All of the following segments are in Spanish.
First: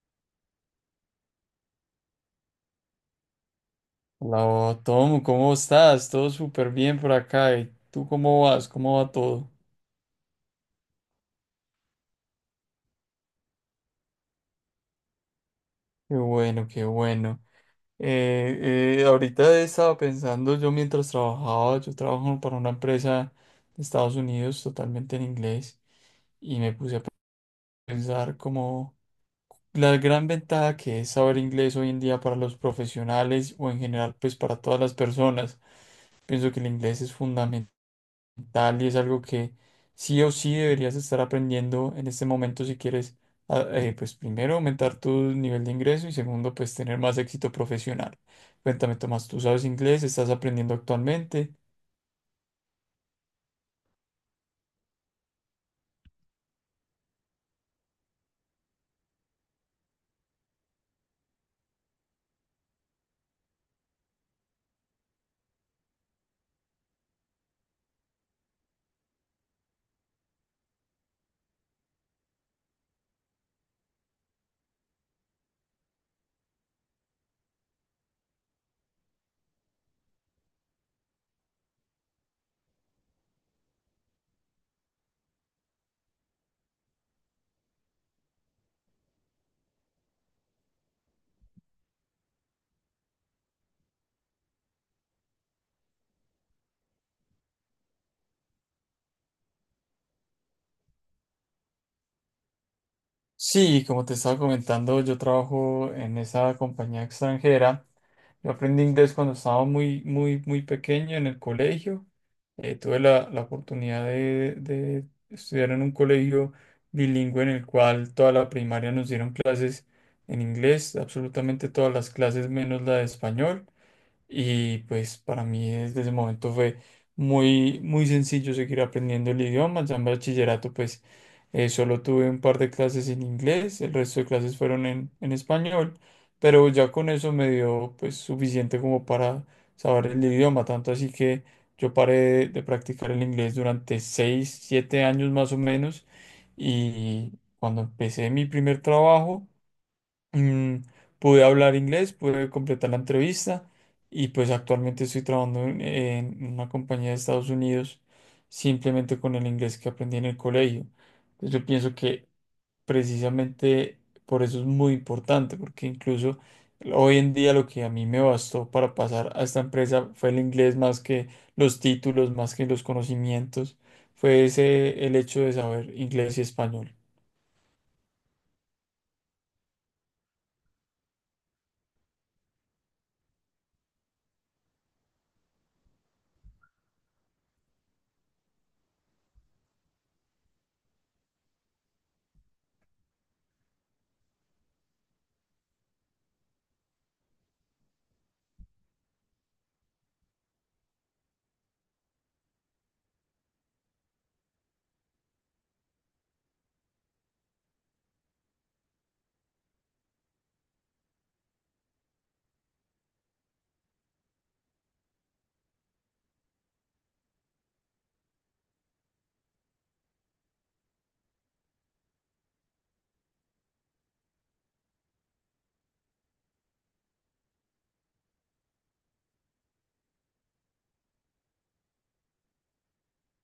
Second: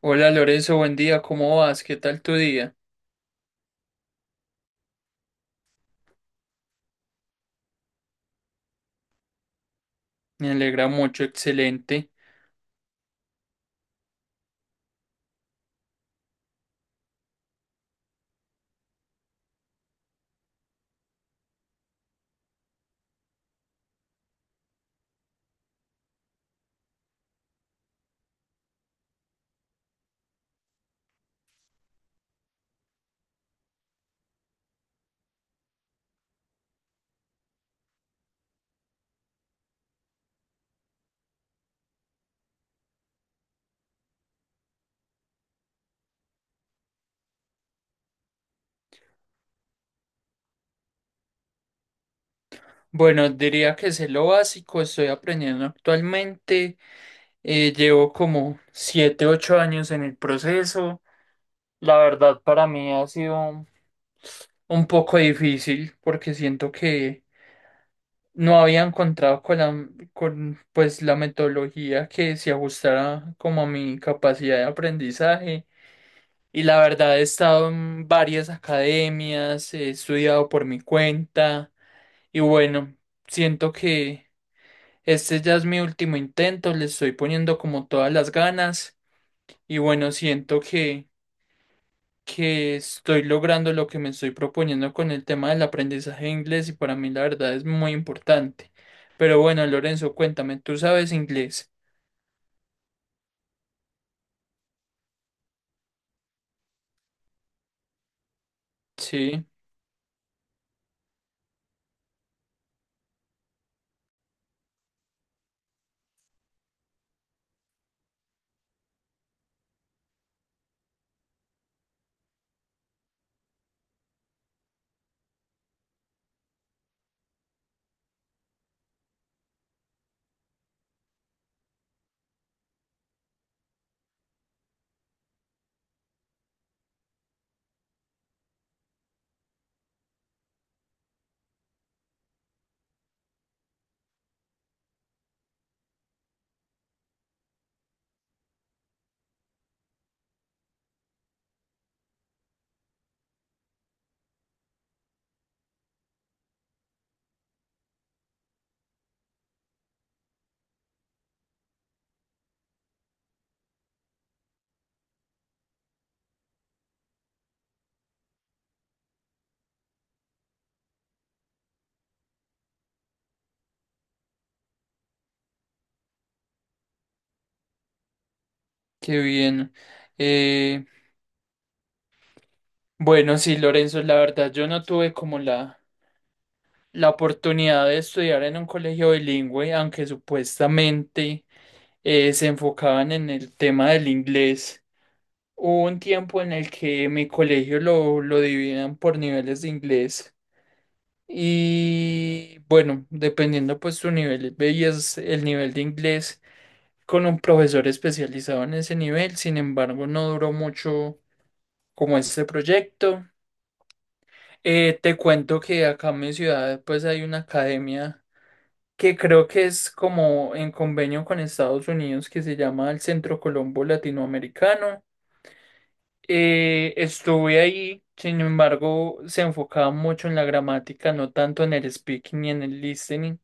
Hola Lorenzo, buen día, ¿cómo vas? ¿Qué tal tu día? Hola, Tom, ¿cómo estás? Todo súper bien por acá. ¿Y tú cómo vas? ¿Cómo va todo? Me alegra mucho, excelente. Qué bueno, qué bueno. Ahorita estaba pensando, yo mientras trabajaba, yo trabajo para una empresa de Estados Unidos totalmente en inglés y me puse a pensar como la gran ventaja que es saber inglés hoy en día para los profesionales o en general pues para todas las personas. Pienso que el inglés es fundamental tal y es algo que sí o sí deberías estar aprendiendo en este momento si quieres, pues primero aumentar tu nivel de ingreso y segundo, pues tener más éxito profesional. Cuéntame, Tomás, ¿tú sabes inglés? ¿Estás aprendiendo actualmente? Bueno, diría que sé lo básico, estoy aprendiendo actualmente. Llevo como 7, 8 años en el proceso. La verdad, para mí ha sido un poco difícil porque siento que no había encontrado con pues, la metodología que se ajustara como a mi capacidad de aprendizaje. Y la verdad he estado en varias academias, he estudiado por mi cuenta y bueno, siento que este ya es mi último intento, le estoy poniendo como todas las ganas y bueno, siento que estoy logrando lo que me estoy proponiendo con el tema del aprendizaje de inglés y para mí la verdad es muy importante. Pero bueno, Lorenzo, cuéntame, ¿tú sabes inglés? Sí, como te estaba comentando, yo trabajo en esa compañía extranjera. Yo aprendí inglés cuando Sí, estaba muy, muy, muy pequeño en el colegio. Tuve la oportunidad de estudiar en un colegio bilingüe en el cual toda la primaria nos dieron clases en inglés, absolutamente todas las clases menos la de español. Y pues para mí desde ese momento fue muy, muy sencillo seguir aprendiendo el idioma. Ya en bachillerato pues solo tuve un par de clases en inglés, el resto de clases fueron en español, pero ya con eso me dio pues suficiente como para saber el idioma, tanto así que yo paré de practicar el inglés durante seis, siete años más o menos y cuando empecé mi primer trabajo Mm, pude hablar inglés, pude completar la entrevista y pues actualmente estoy trabajando en una compañía de Estados Unidos simplemente con el inglés que aprendí en el colegio. Entonces yo pienso que precisamente por eso es muy importante, porque incluso hoy en día lo que a mí me bastó para pasar a esta empresa fue el inglés más que los títulos, más que los conocimientos, fue ese el hecho de saber inglés y español. qué bien. Eh, bueno, sí, Lorenzo, la verdad yo no tuve como la oportunidad de estudiar en un colegio bilingüe, aunque supuestamente se enfocaban en el tema del inglés. Hubo un tiempo en el que mi colegio lo dividían por niveles de inglés. Y bueno, dependiendo pues tu nivel, veías el nivel de inglés con un profesor especializado en ese nivel, sin embargo no duró mucho como este proyecto. Te cuento que acá en mi ciudad pues hay una academia que creo que es como en convenio con Estados Unidos, que se llama el Centro Colombo Latinoamericano. Estuve ahí, sin embargo se enfocaba mucho en la gramática, no tanto en el speaking ni en el listening.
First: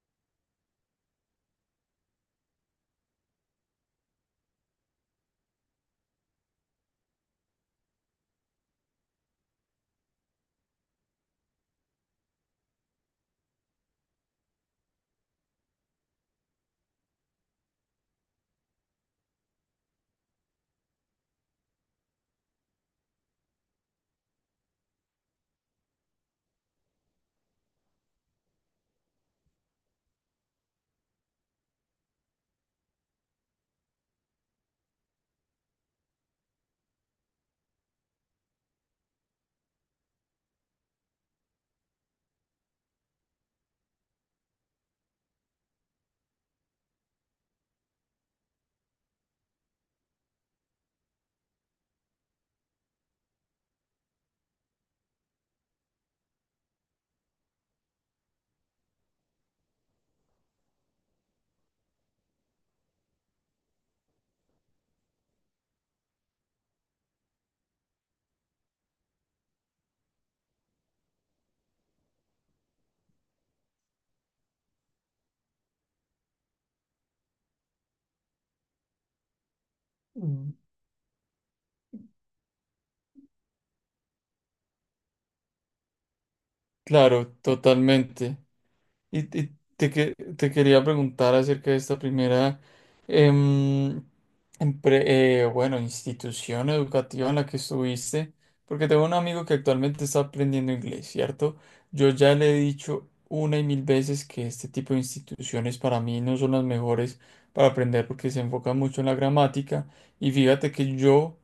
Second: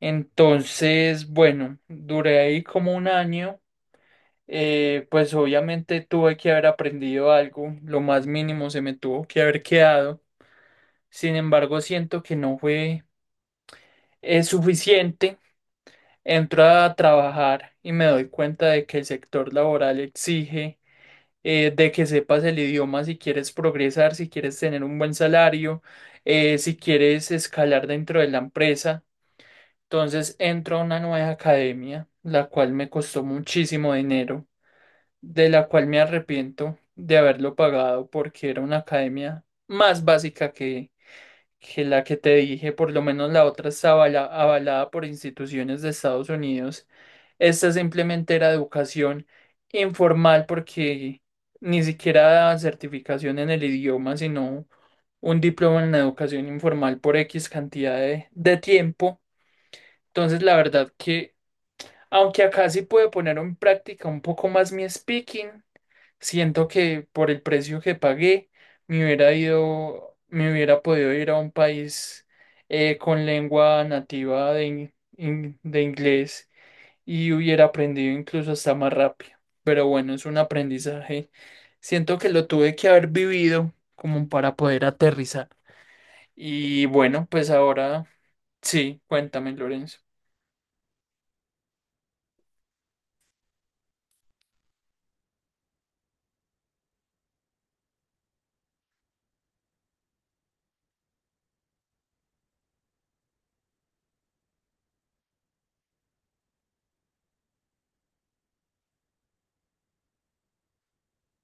Entonces, bueno, duré ahí como un año. Pues obviamente tuve que haber aprendido algo, lo más mínimo se me tuvo que haber quedado. Sin embargo, siento que no fue suficiente. Entro a trabajar y me doy cuenta de que el sector laboral exige de que sepas el idioma si quieres progresar, si quieres tener un buen salario, si quieres escalar dentro de la empresa. Entonces entro a una nueva academia, la cual me costó muchísimo dinero, de la cual me arrepiento de haberlo pagado porque era una academia más básica que la que te dije. Por lo menos la otra estaba avalada por instituciones de Estados Unidos. Esta simplemente era educación informal porque ni siquiera daban certificación en el idioma, sino un diploma en educación informal por X cantidad de tiempo. Entonces, la verdad que, aunque acá sí pude poner en práctica un poco más mi speaking, siento que por el precio que pagué, me hubiera ido, me hubiera podido ir a un país con lengua nativa de inglés y hubiera aprendido incluso hasta más rápido. Pero bueno, es un Mm. aprendizaje. Siento que lo tuve que haber vivido como para poder aterrizar. Y bueno, Claro, pues ahora totalmente. sí, cuéntame, Lorenzo. Te quería preguntar acerca de esta primera, em, institución educativa en la que estuviste, porque tengo un amigo que actualmente está aprendiendo inglés, ¿cierto? Yo ya le he dicho una y mil veces que este tipo de instituciones para mí no son las mejores para aprender porque se enfocan mucho en la gramática. Y fíjate que yo,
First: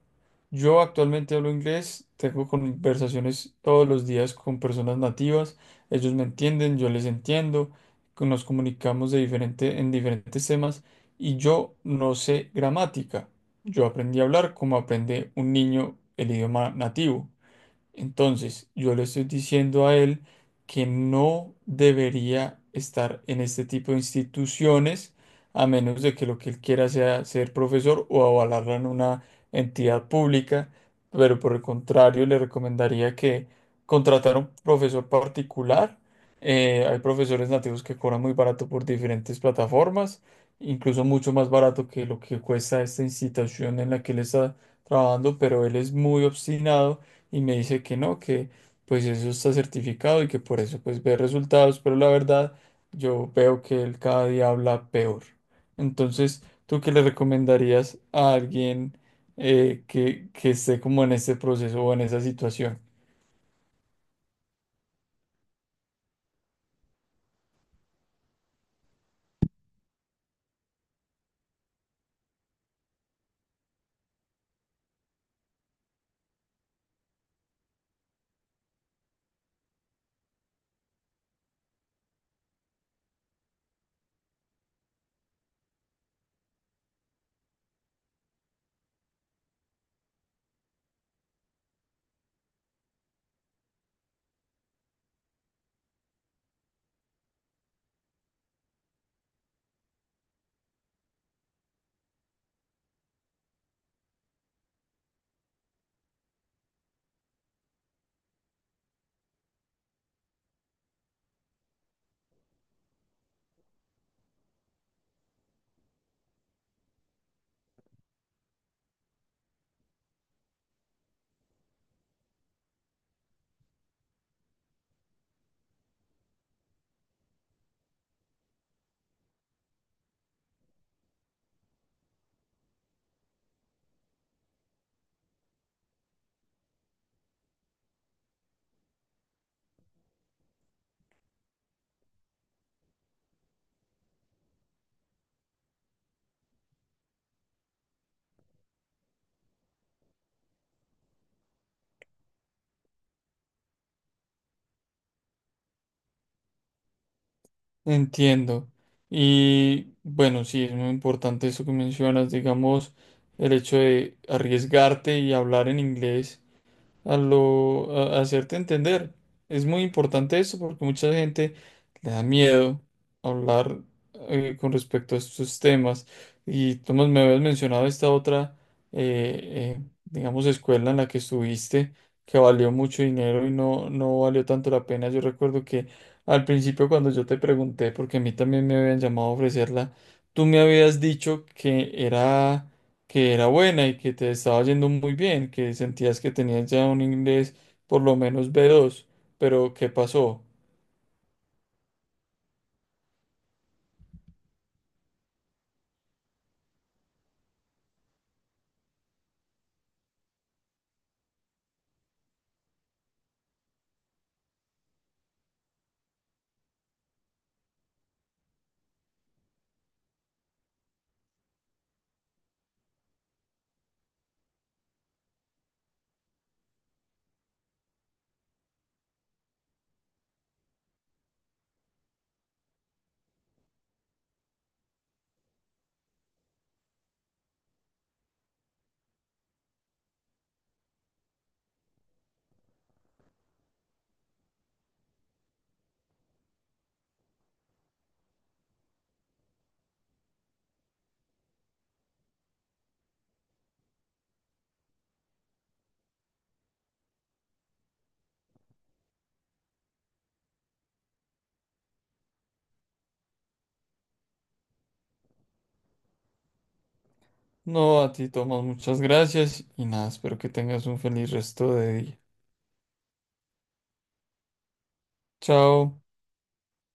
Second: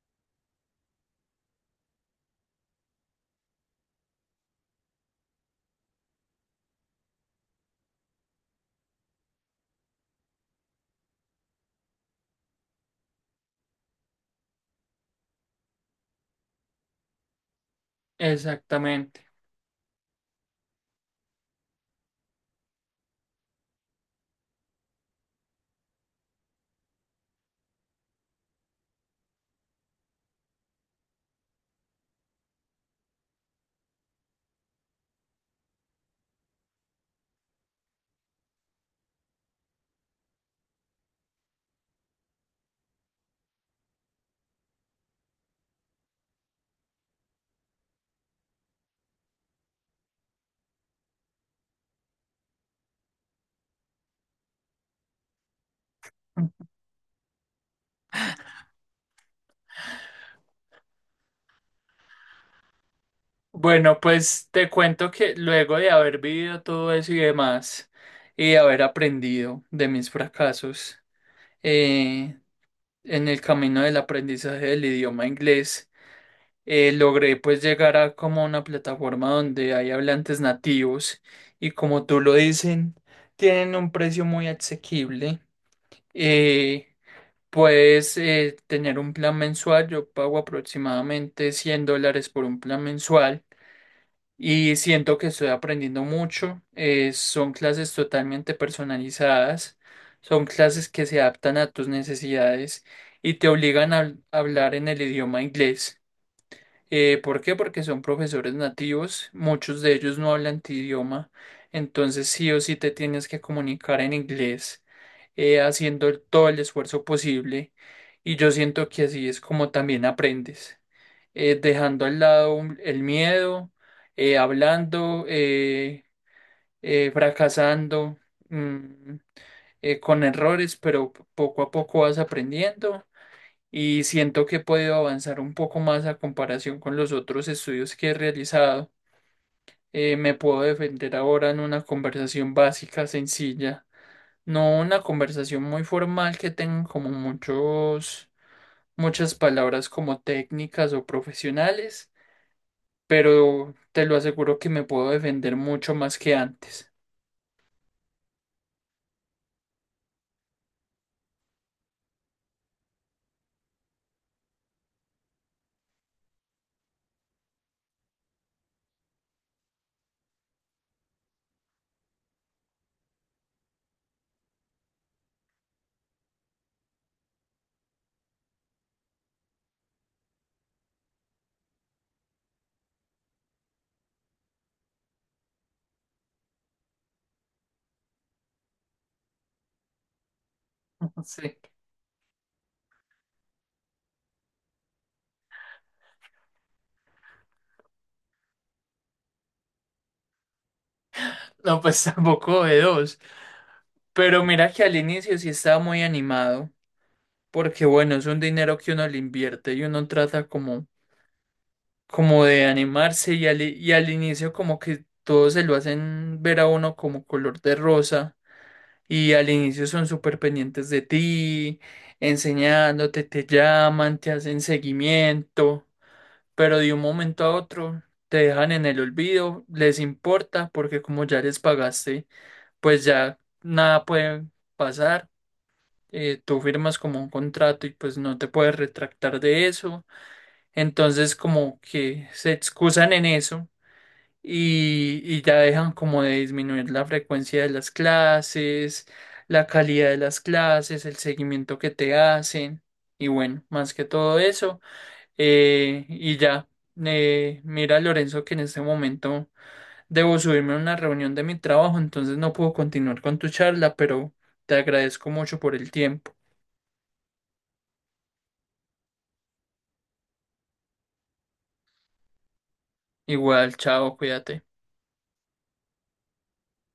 yo actualmente hablo inglés, tengo conversaciones todos los días con personas nativas, ellos me entienden, yo les entiendo, que nos comunicamos de diferente, en diferentes temas y yo no sé gramática. Yo aprendí a hablar como aprende un niño el idioma nativo. Entonces, yo le Exactamente. estoy diciendo a él que no debería estar en este tipo de instituciones, a menos de que lo que él quiera sea ser profesor o avalarlo en una entidad pública, pero por el contrario, le recomendaría que contratara un profesor particular. Hay profesores nativos que cobran muy barato por diferentes plataformas, incluso mucho más barato que lo que cuesta esta institución en la que él está trabajando, pero él es muy obstinado y me dice que no, que pues eso está certificado y que por eso pues ve resultados, pero la verdad yo veo que él cada día habla peor. Entonces, ¿tú qué le recomendarías a alguien que esté como en este proceso o en esa situación? Bueno, pues te cuento que luego de haber vivido todo eso y demás, y de haber aprendido de mis fracasos eh, en el camino del aprendizaje del idioma inglés, logré pues llegar a como una plataforma donde hay hablantes nativos y como tú lo dicen, tienen un precio muy asequible. Eh, Puedes tener un plan mensual, yo pago aproximadamente 100 dólares por un plan mensual y siento que estoy aprendiendo mucho. Son clases totalmente personalizadas, son clases que se adaptan a tus necesidades y te obligan a hablar en el idioma inglés. ¿Por qué? Porque son profesores nativos, muchos de ellos no hablan tu idioma, entonces sí o sí te tienes que comunicar en inglés, haciendo todo el esfuerzo posible, y yo siento que así es como también aprendes, dejando al lado el miedo, hablando, fracasando, mm, con errores, pero poco a poco vas aprendiendo y siento que he podido avanzar un poco más a comparación con los otros estudios que he realizado. Me puedo defender ahora en una conversación básica, sencilla, no una conversación muy formal que tenga como muchas palabras como técnicas o profesionales, pero te lo aseguro que me puedo defender mucho más que antes. Entiendo. Y bueno, sí, es muy importante eso que mencionas, digamos, el hecho de arriesgarte y hablar en inglés a hacerte entender. Es muy importante eso porque mucha gente le da miedo hablar con respecto a estos temas. Y Tomás, me habías mencionado esta otra, digamos, escuela en la que estuviste, que valió mucho dinero y no, no valió tanto la pena. Yo recuerdo que al principio cuando yo te pregunté, porque a mí también me habían llamado a ofrecerla, tú me habías dicho Sí. Que era buena y que te estaba yendo muy bien, que sentías que tenías ya un inglés por lo menos B2, pero ¿qué pasó? No, pues tampoco de dos. Pero mira que al inicio sí estaba muy animado, porque bueno, es un dinero que uno le invierte y uno trata como de animarse, y y al inicio como que todos se lo hacen ver a uno como color de rosa, y al inicio son súper pendientes de ti, enseñándote, te llaman, te hacen seguimiento. Pero de un momento a otro te dejan en el olvido, les importa porque como ya les pagaste, pues ya nada puede pasar. Tú firmas como un contrato y pues no te puedes retractar de eso. Entonces como que se excusan en eso y ya dejan como de disminuir la frecuencia de las clases, la calidad de las clases, el seguimiento que te hacen y bueno, más que todo eso. Y ya, mira Lorenzo, que en este momento debo subirme a una reunión de mi trabajo, entonces no puedo continuar con tu charla, pero te agradezco mucho por el tiempo. No, a ti, Tomás, muchas gracias y nada, espero que tengas un feliz resto de día. Igual, chao, cuídate. Chao.